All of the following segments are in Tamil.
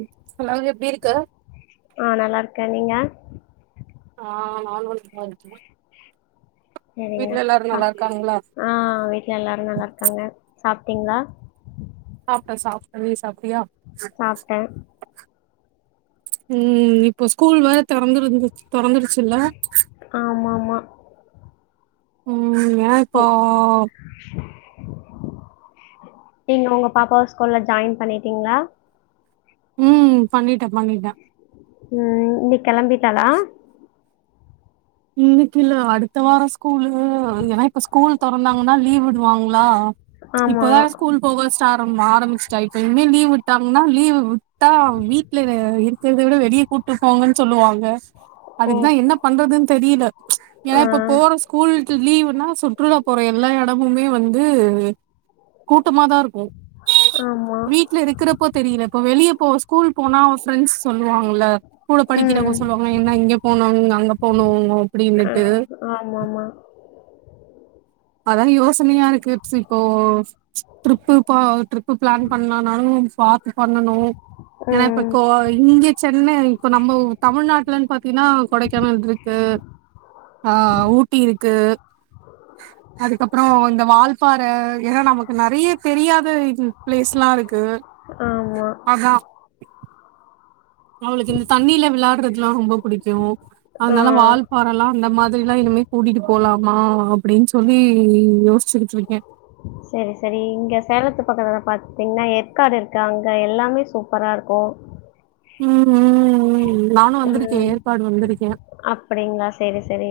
ம் ஹாலோ எப்டி இருக்க க்க நீங்க ஆ நானு நல்லா இருக்கே சேரிங்க வீட்ல எல்லாரு அ நல்லா இருக்காங்களா ஆ வீட்டுல எல்லாரு நல்லா இருக்காங்க சாப்டிங்ளா சாப்டே சாப்டே நீ சாப்டியா? சாப்டே. ம் இப்ப ஸ்கூல் வேற தொறந்துருந்து தொறந்துருச்சில்ல ஆமா ஆமா ம் ஏயா இப்போ நீங்க உங்க பாப்பாவ ஸ்கூல்ல ஜாயின் பண்ணீட்டீங்களா? ம் பண்ணிட்டே பண்ணிட்டே ம் இன்னிக் கெளம்பிட்டாளா இன்னிக்கில்ல அடுத்த வாரோ ஸ்கூலு ஏன்னா இப்ப ஸ்கூல் தொறந்தாங்கன்னா லீவ் விடுவாங்ளா ஆமா இப்போதா ஸ்கூல் போக ஸ்டாரம் ஆரம்பிச் சா இப்ப இனிமே லீவ் விட்டாங்னா லீவ் உட்டா வீட்டல இருக்கறத விட வெளியே கூட்டுப்போங்கன்னு சொல் சொல்லு வாங்க ஓ அதுக்குதா என்ன பண்றதுன்னு தெரியல ஏன்னா ஆ இப்ப போற ஸ்கூல் லீவுனா சுற்றுலா போற எல்லா எடமுமே வந்து கூட்டமா தா இருக்கு ஆமா வீட்ல இருக்குறப்போ தெரில இப்ப வெளிய போ ஸ்கூல் போனா அவே ஃப்ரெண்ட்ஸ் சொல்வாங்கல கூட ம் படிக்கிறவங்க சொல்வாங்கல என்ன இங்க போனோ அங்க போனோ ஓ ஆ அப்டினுட்டு ஆமாமா அதான் யோசனையா இருக்கு எப்சி இப்போ ட்ரிப்பு ப ட்ரிப்பு பிளான் பண்ணனாலு பாத்து பண்ணனு ஏன்னா இப்ப ம் கோ இங்க சென்னை இப்ப நம்ம ஊ தமிழ்நாட்லன்னு பாத்தீங்கன்னா கொடைக்கானல் இருக்கு ஆ ஊட்டி இருக்கு அதுக்கப்றோ இந்த வால்பாற ஏன்னா நமக்கு நறைய தெரியாத ப்ளேஸ்லாம் இருக்கு. க்கு ஆமா அதா அவுளுக்கு இந்த தண்ணில விளையாட்றதெல்லா ரொம்ப புடிக்கு ஆ அதனால வால்பாறலா அந்த மாதி ரிலா இனிமே கூட்டிட்டு போலாமா அப்டின்னு சொல்லி யோசிக்கிட்டு இருக்கே செரி செரி இங்க சேலத்து பக்கத்துல்ல பாத்தீங்கன்னா ஏற்காடு இருக்கு அங்க எல்லாமே சூப்பரா இருக்கு ம் ம் ம் ம் நானு வந்துருக்கே ஏற்காடு வந்துருக்கே அப்டிங்களா செரி செரி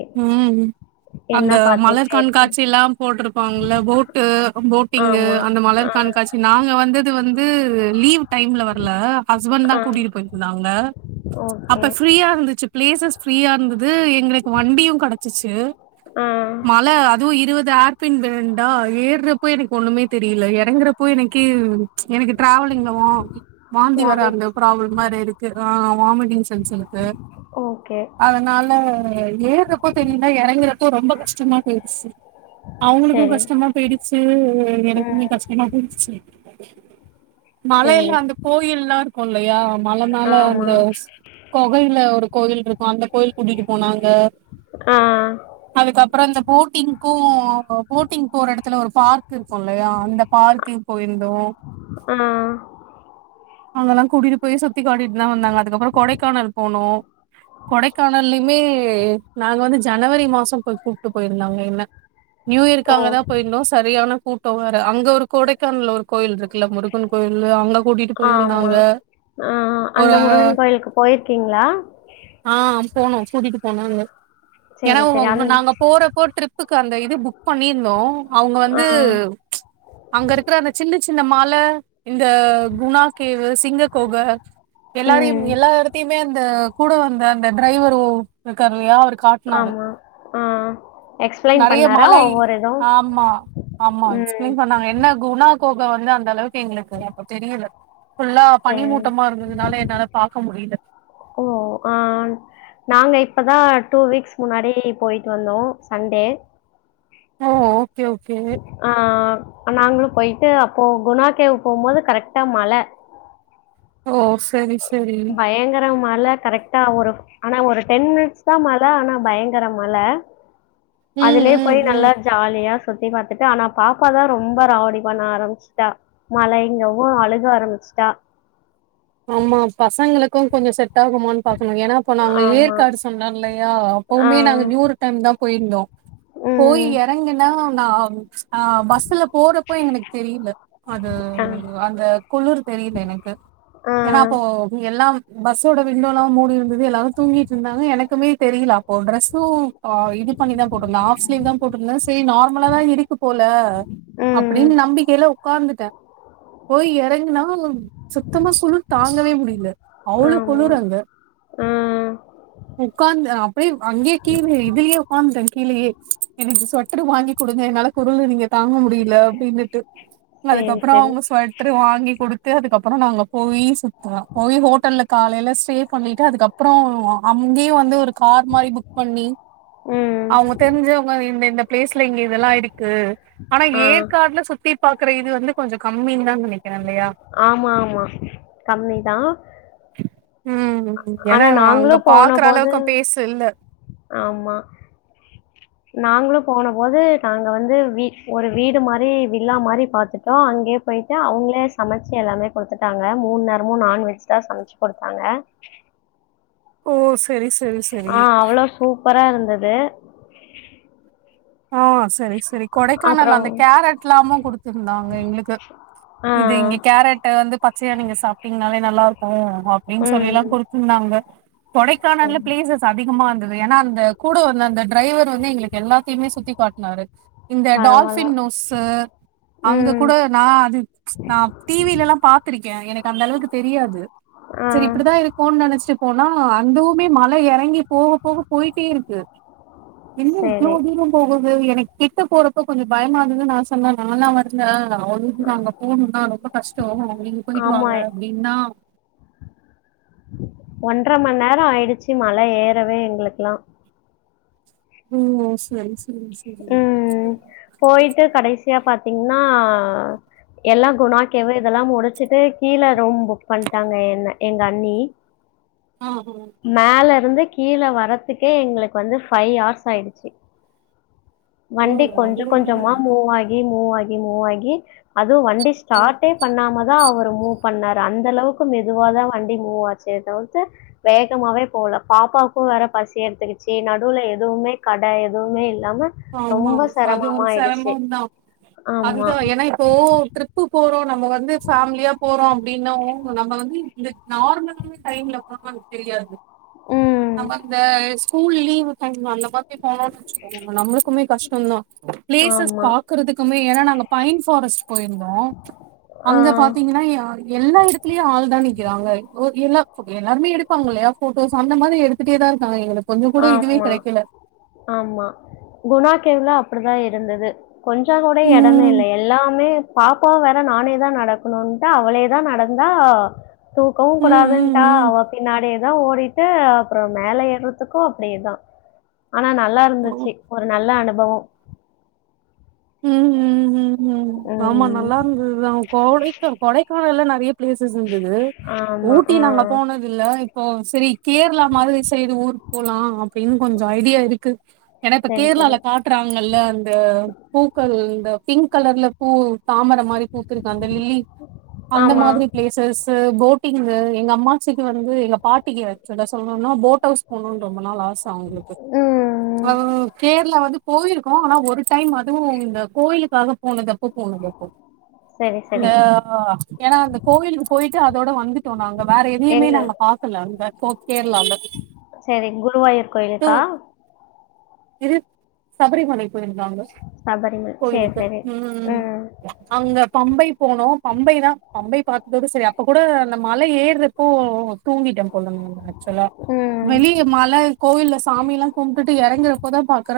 அந்த மலர் கண்காச்சிலாம் போட்டிருப் பாங்ல போட்டு போட்டிங்கு ஆமா. அந்த ஆ, மலர் கண்காச்சி நாங்க வந்தது வந்து து லீவ் டைம்ல வரல பசு ஆ. கூட்டிட்டு போயிருந்தாங்க ஓகே. அப்ப ப்ரீயா இருந்துச்சி பிளேசஸ் ஃப்ரியா இருந் து எங்களுக் வண்டியு கெடச்சிச்சு ஆ. மல அதுவு இருவது ஏர் பின் பெண்டா ஏறுறப்போ எனக்கு ஒன்னுமே தெரியல எறங்குறப்போ எனக்ககே எனக்கு டிராவலிங்ல வ வாந்தி வர வாமிட் அந்த ஒரு மாரி இருக்கு ஆ வாமிட்டிங் சென்ஸ் இருக்கு ஓகே. அதனால ஏறுறப்போ தெரில இறங்குறப்போ ரொம்ப கஷ்டமா போயிருச்சி அவுங்களுக்கு சரி. கஷ்டமா போயிடுச்சு ம். எனக்குமே கஷ்டமா போயிடுச்சு மலையில சரி. அந்த கோயில்லா இருக்கு இல்லையா மல மேல ஆமா. அந்த ச கொகையில ஒரு கோயில் இருக்கு அந்த கோயில் கூட்டிட்டு போனாங்க ஆ, அதுக்கப்பறோ இந்த போட்டிங்கும் போட்டிங் போர எடத்துல ஒரு பார்க் இருக்குன்லயா அந்த பார்க்கு போயிருந்தோ ஆ. அங்கலா கூட்டிட்டு போயி சுத் த்தி காட்டிட்தா வந்தாங்க அதுக்கப்றோ கொடைக்கானல் போனோ கொடைக்கானலயுமே [unintelligible] நாங்க வந்து ஜனவரி மாசோ போ [unintelligible] க்கு போயிருந்தாங்க என்ன ஓ! நியூயருக்காகதா போயிருந்தோ செரியான கூட்டோ வேற அங்க ஒரு கொடைக்கான்ல ஒரு கோயில்ருக்குல முருகன் கோய்லு அங்க கூட்டிட்டு போய் ஆமா ஆ அ அந்த முருகன் கோய்லுக்கு போய்ர்க்கீங்ளா போனோ கூட்டிட்டு போனாங்க ஏனா சரி, சரி. அந் [unintelligible] நாங்க போறப்போ ட்ரிப் புக்கு அந்த இது புக் பண்ணிர்ந்தோ அவுங்க ஆ. வந்து அங்கருக்குற அந்த சின்ன சின்ன மால் இந்த குணாகேவு சிங்க கொக எல்லாரயு ம். எல்லா எடத்தையுமே அந்த கூட வந்த அந்த ட்ரைவரூ இருக்காரில்லயா அவரு காட்னாரு ஆமா. ஆ. எக்ஸ்பிளைன் நெறய பண்ணாரா மலை ஒவ்வொரு இதும்? ஆமா ஆமா ம். எக்ஸ்ப்லைன் பண்ணாங்க என்ன குணா கொக வந்து அந்த அளவுக்கு எங்ளுக்கு தெரியல ஃபுல்லா சரி. பனிமூட்டமா இருந்ததுனால என்னால பாக்க முடியில ஓ ஆ நாங்க இப்பதா டூ வீக்ஸ் முன்னாடி போய்டு வந்தோ சண்டே ஓ ஓகே ஓகே அ நாங்ளு போய்ட்டு அப்போ குணா கேவ் போம்போது கரெக்டா மழ ஓ செரி செ பயங்கர ம மழ கரெக்டா ஒரு ஆனா ஒரு டென் மினிட்ஸ் தா மழ ஆனா பயங்கர மழ ம் அதுலே ம் போய் ம் நல்லா ஜாலியா சுத் சுத்தி பாத்துட்டு ஆனா பாப்பா தா ரொம்ப ராவடி பண்ண ஆரம்ச்ட்டா மழைங்கவு அழுக ஆரம்ச்ட்டா ஆமா பசங்களுக்கூ கொஞ்ச செட் டாகுமானு பாக்கணு ஏனா அப்ப நாங்க ஆமா. ஏற்காடு சொன்னோல்லயா ஆ. அப்பவுமே நாங்க நியூரு டைம் தா போய்ர்ந்தோ போய் ம். எறங்குனா நா அம் ஆ பஸ்ல போறப்போ எனக் தெரில அது ஆ. அந்த குளுர் தெரில எனக்கு ஆ. ஓ எல்லா பஸ்ஸோட விண்டோலா மூடிற்ந்தது எல்லாரு தூங்கிட்ருந்தாங்க எனக்குமே தெரில அப்போ ட்ரெஸ் சும் அ இது பண்ணிதா போட்ருந்த ஆஃப் ஸ்லீவ் தா போட்ருந்த சே நார்மலா தா இருக் க்கு போல ம். அப்டினு நம்பிக்கைல உக்காந்துட்டே போய் எறங்னா சுத்தமா சுரு தாங்கவே முடில அவ்ளோ ஆமா. குளூரு அங்க ஆ. உக்காந்து அப்டியே அங்யே கீழே இதுலயே உக்காந் உக்கான்டே கீழயே எனக்கு சொட்ரு வாங்கி குடுங்க என்னால குருளு இங்க தாங்க முடில அப்டினுட்டு சரி, அதுக்கப்றோ சரி. அவ்ங்க ஸ்வொட்ரு வாங்கி குடுத்து அதுக்கப்றோ நாங்க போயி போய் ஹோட்டல்ல காலைல ஸ்டே பண்ணிட்டு அதுக்கப்றோ ஒ அங்யே வந்து ஒரு கார் மாறி புக் பண்ணி ம். அவுங்க தெரிஞ்சவ்ங்க இந்த இந்த ப்ளேஸ்ல இங்க இதெல்லா இருக்கு ஆனா ஆ. ஏற்காட்ல சுத்தி பாக்குற இது வந்து கொஞ்ச கம்மின்தா நெனைக் ஆமா ஆமா கம்மிதா ம் ஆனா ஏன்னா நாங்ளு அங்க போன பாக்குற போது அளவுக்கு பேசு இல்ல ஆமா நாங்ளு போன போது நாங்க வந்து வீ ஒரு வீடு மாறி வில்லா மாறி பாத்துட்டோ அங்கே போய் ட்டு அவுங்ளே சமச்சு எல்லாமே கொடுத்துட்டாங்க மூன்நேரமு நான்வெஜ் தா சம்ச்சு கொடுத்தாங்க ஓ செ ஆ அவ்ளோ சூப்பராருந்தது ஆ செரி செரி கொடைக்கானல் அப்புறம் அந்த கேரட்லாமு குடுத்துர்ந்தாங்க எங்ளுக்கு ஆ. இது இங்க கேரட் வந்து பச்சயா நீங்க சாப்ட்டீங்னாலே நல்லாருக் கு அப்டினு சொல்லிலா ம். குடுத்துர்ந்தாங்க கொடைக்கானல்ல சரி. பிளேசஸ் அதிகமா இருக்குது ஏனா அந்த கூட வந்த அந்த டிரைவர் வந்து எங்ளுக்கு எல்லாத்தயுமே சுத்தி காட்னாரு இந்த பரவால்ல. டால்ஃபின் நொஸ்சு அங்க ம். கூட நா அது ம் நா டிவிலல்லா பாத்ருக்கே எனக் அந்த அளவுக் தெரியாது ஆ. சரி இப்டிதா இருக்கூனு நெனச்சிட் போனா அந்துவுமே மல இறங்கி போக போக போய்ட்டேருக்கு இல்ல இவ்ளோ சரி. தூரோ போகுது எனக்கு கிட்ட போறப்ப கொஞ்சோ பயமாதுன்னு நா சொன்ன நா லா வர்ல அவங்க நா அங்க போணு தா ரொம்ப கஷ்டோ நீங்க போயிட்டு ஆமா. வாங்க அப்டின்னா ஒன்றர மண் நேரோ ஆயிடுச்சு மல ஏறவே எங்களுகெல்லா உம் சரி ச உம் போயிட்டு கடைசியா பாத்தீங்கன்னா எல்லா குனாக்கேவு இதெல்லா முடிச்சிட்டு கீல ரூம் புக் பண்ட்டாங்க என்ன எங்க அண்ணி ஆ ஆ மேல இருந்து கீல வரறதுக்கே எங்களுக்கு வந்து ஃபைவ் ஹார்ஸ் ஆயிடுச்சு ஓ வண்டி கொஞ்சோ அவ்ளோ தூரோ கொஞ்சோமா மூவாகி மூவாகி மூவாகி ஆ து வண்டி ம் ஸ்டார்ட்டே பண்ணாம தா அவர் மூவ் பண்ணார் அந்த அளவுக்கு மெதுவா தா வண்டி மூவாச்சுதவிர்த்து வேகமாவே போகல பாப்பாவுக்கு வேற பசி எடுத்துக்கிச்சு நடுவுல எதுவுமே கட எதுவுமே இல் இல்லாம ஆமா ரொம்ப அது செரமமா ஒரு ஆயிடுச்சு செரமம் தா ஆமா அதுதா ஏன்னா இப்போ ட்ரிப்பு போறோ நம்ம வந்து ஃபேமிலியா போறோ அப்படின்னு நம்ம வந்து இந்த நார்மலான டைம்ல போன நமக்கு தெரியாது ம். நம்ப இந்த ஸ்கூல் லீவு கணு அந்த மாதிரி போநோனு வச்சுக்கோங்க நம்மளுக்குமே கஷ்டோதா ப்ளேசஸ் ஆமா. பாக்குறதுக்குமே ஏன்னா நாங்க பைன் ஃபாரஸ்ட் போயிருந்தோ ஆ. அங்க பாத்தீங்கன்னா எல்லா இடத்துலயு ஆள்தா நிக் றாங்க ஒ எல்லா எல்லாருமே எடுப்பாங்க இல்லையா ஃபோட்டோஸ் அந்த மாதிரி எடுத்துட்டே தா இருக்காங்க எங்களு ஆமா ஆமா குணா கேவ்ல அப்டிதா இருந்தது கொஞ்சோ கூட எடமே இல்ல ம் எல்லாமே பாப்பாவு வேற நானே தா நடக்கணும்ன்ட்டா அவளேதா நடந்தா தூக்கவு ம் ம் கூடாதுட்டா ம் அவ பின்னாடியேதா ஓடிட்டு அப்றோ மேல ஏற் த்துக்கு அப்டேதா ஆனா நல்லா ஓ, இருந்துச்சு ஒரு நல்ல அனுபவோ உம் ம்ம் ஆமா ம். நல்லா இருந்துதுதா கோடைக்க கொடைக்கானல்ல நா ப்ளேசஸ் இருந்துது ஆமா. ஊட்டி ஆ. நாங்க போனது இல்ல ஓ சரி கேரளா மாறி சைடு ஊருக்கு போலா அப்டின்னு கொஞ்சோ ஐடியா இருக்கு ஏன்னா இப்ப சரி, சரி. கேரளால காட்டுறாங்கல்ல அந்த பூக்கள் இந்த பிங்க் கலர்ல பூ தாமர மாறி பூத்துருக்கு அந்த லில்லி அந்த ஆமா. மாதிரி ப்ளேசஸு போட்டிங்கு எங்க அம்மாசிக்கு வந்து எங்க பாட்டிகி சொல்லசொல்னுனா போட் ஹவுஸ் போனுன்னு ரொம்ப நாள் ஆ ச அவுங்களுக்கு ம். கேரளா வந்து போயிருக்கோ ஆனா ஒரு டைம் அதுவு இந்த கோயிலுக்காக போனதப்போ போனதப்போ சரி, சரி. அ ஏன்னா அந்த கோயிலுக்கு போயிட்டு அதோட வந்துட்டோ நாங்க வேற எதையுமே எங்க? நாங்க பாக்க ல அங்க போ கேரளால சரி குருவாயூர் டூ கோயிலுக்கா இது சபரிமலைக்கு போயிந்தாங் சபரிமல சேரி கோயிலுக்கு சேரி உம் ம் அங்க பம்பை போனோ பம்பை தா பம்பை பாத்ததோட சரி அப்ப கூட அந்த மலை ஏறப்போ தூங்கிட்ட போல நா ஆச்சுவலா ம் வெளிய மல கோவில்லல சாமி எல்லா கும்ட்டுட்டு இறங்கறப்போதா பா க்கற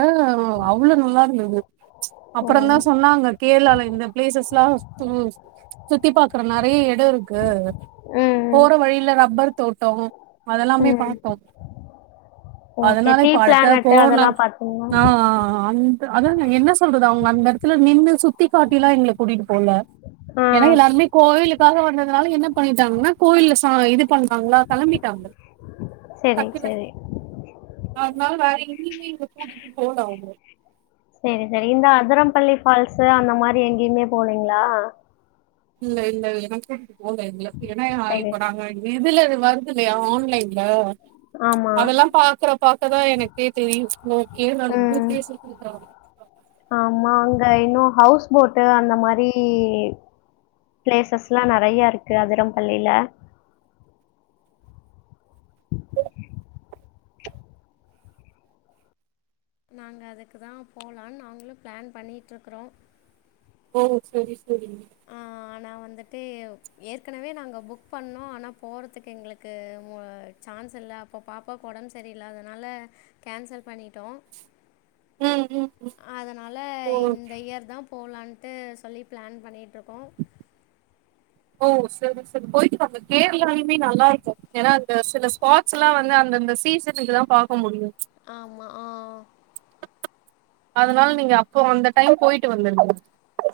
அவ்ளோ நல்லா இருந்தது அப்பறோ தா ம் சொன்னாங்க கேரளால இந்த ப்ளேசஸ் எல்லா உம் சுத்தி பாக்குற நெறைய எடோ இருக்கு ம் போற வழில ரப்பர் தோட்டோ அதெல்லாமே ம் பாத்தோ ஓகே அதனால டீ இப்ப அடுத்த பிளானட்டு போனா அதெல்லா பாத்தீங்கன்னா ஆ அந் அதா நா என்ன சொல்றது அவுங்க அந்த எடத்துல நின்னு சுத்தி காட்டிலா எங்கள கூட்டிட்டு போல ஆ எனக்கு எல்லாருமே கோவிலுக்காக வந்தது அதனால என்ன பண்ணிட்டாங்கன்னா கோவில்ல சா இது பண்ணுவாங்களா கிளம்பிட்டாங்க செரி டக்குனு செரி அதனால வேற எங்கையுமே இவுங்க கூட்டிட்டு போல அவுரு செரி செரி இந்த அதரம்பள்ளி ஃபால்ஸு அந்த மாரி எங்கேயுமே போலீங்ளா இல்ல இல்ல என்ன கூட்டிட்டு போக டைம் இல்ல ஏன்னா நா சரி இப்ப நாங்க [unintelligible] இதுல அது வருது இல்லையா ஆன்லைன்ல ஆம் அதெல்லாம் பாக்குற பாக்கதா எனக்கே தெரியு ஓகே நான் ம் குரூப்லே [unintelligible] ஆமா அங்க இன்னு ஹவுஸ் போட்டு அந்த மாரி ப்ளேசஸ்ல்லா நெறைய இருக்கு அதிரம்பள்ளில நாங்க அதுக்குதா போலான்னு நாங்களு பிளான் பண்ணிட்டுருக்றோ ஓ செரி செரி ஆனா வந்துட்டு ஏற்கனவே நாங்க புக் பண்ணோ ஆனா போறதுக்கு எங்களுக்கு வ அ சான்ஸ் இல்ல அப்ப பாப்பாக்கு ஒடம்பு சரியில்ல அதனால கேன்சல் பண்ணிட்டோ ம் ம் அதனால ஓ இந்த இயர் தா போலான்டு சொல்லி பிளான் பண்ணிட்டுருக் ஓ செரி செரி போயிட்டு வாங்க கேரளாலுமே நல்லாருக்கு ஏன்னா அந்த சில ஸ்பாட்ஸ்லா வந்து அந்த அந்த சீசனுக்கு தா பாக்க முடியு ஆமா ஆஹ் அதனால நீங்க அப்ப அந்த டைம் போயிட்டு வந்துருங்க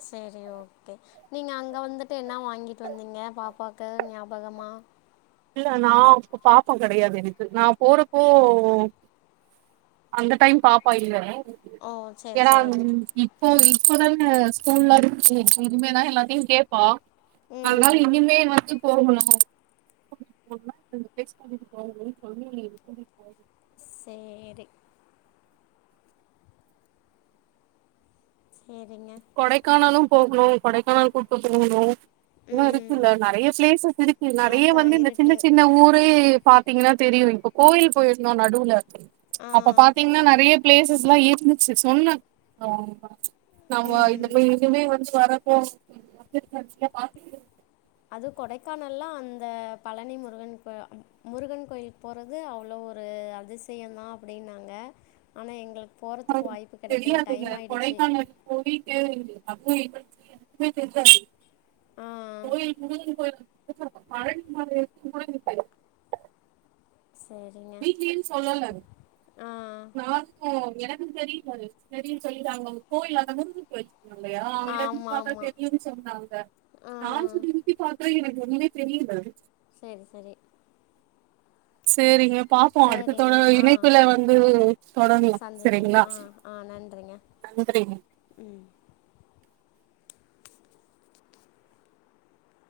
செரி ஓகே நீங்க அங்க வந்துட்டு என்ன வாங்கிட்டு வந்தீங்க பாப்பாக்கு ஞாபகமா ஆஹ இல்ல நா அப்போ பாப்பா கெடையாது எனக்கு நா போறப்போ அந்த டைம் பாப்பா இல்ல ஓ செரி ஏன்னா செரி ம், இப்போ இப்பதானே ஸ்கூல்ல இருந்துச்சி இதுமேதா எல்லாத்தையு கேப்பா அதனால ம். இனிமே வந்து போகணு [inaudible] [inaudible] [unintelligible] சொல்லி கூட்டிட்டு போனு சேரி சரிங்க. கொடைக்கானலு போகணு கொடைக்கானல் கூட்டு போகணு இன்னு ம். இருக்குல்ல நெறைய பிளேசஸ் இருக்கு நெறைய அதான் வந்து இந்த சின்ன இருக்கு. சின்ன ஊரே பாத்தீங்னா தெரியு இப்ப கோவில் போயிருந்தோ நடுவுல ஆ. அப்ப பாத்தீங்னா நெறைய பிளேஸ் சஸ் இருந்துச்சு சொன்னே [inaudible] நா வ ம். [unintelligible] இனிமே வந்து வர ஓ [inaudible] அது கொடைக்கானல்லா அந்த பழனி முருகன் கோ முருகன் கோயில் போறது அவ்ளோ ஒரு அது அதிசயந்தா அப்டின்னாங்க ஆனா எங்களுக் [inaudible] தெரியாதுல்ல கொடைக்கான போயிட்டு அப்போ எங்களுக்கு எதுமே தெரியாது ஆ கோயில் முருகன் கோயில் [inaudible] பழனி மலை [unintelligible] [unintelligible] சரிங்க வீட்லீனு சொல்லல அது ஆ நானு [unintelligible] எனக்கு தெரில அது செரின்னு சொல்லிட்டு அவங்க அவங்க கோயில அங்க முருகன் கோயில் ல்லையா அவங்க இருந்து ஆமாம் பாத்தா ஆமாம் தெரியுன்னு சொன்னாங்க ஆ நானு சுத்திமுத்தி பாக் [unintelligible] எனக்கு ஒண்ணுமே தெரியல செரி செரி சேரிங்கப் பாப்போ அடுத்த சரிங்க தடவ ஆ இணைப்புல வந்து தொடங்குவோ சந்திப்போம் செரிங்களா ஆ ஆ நன்றிங்க நன்றிங்க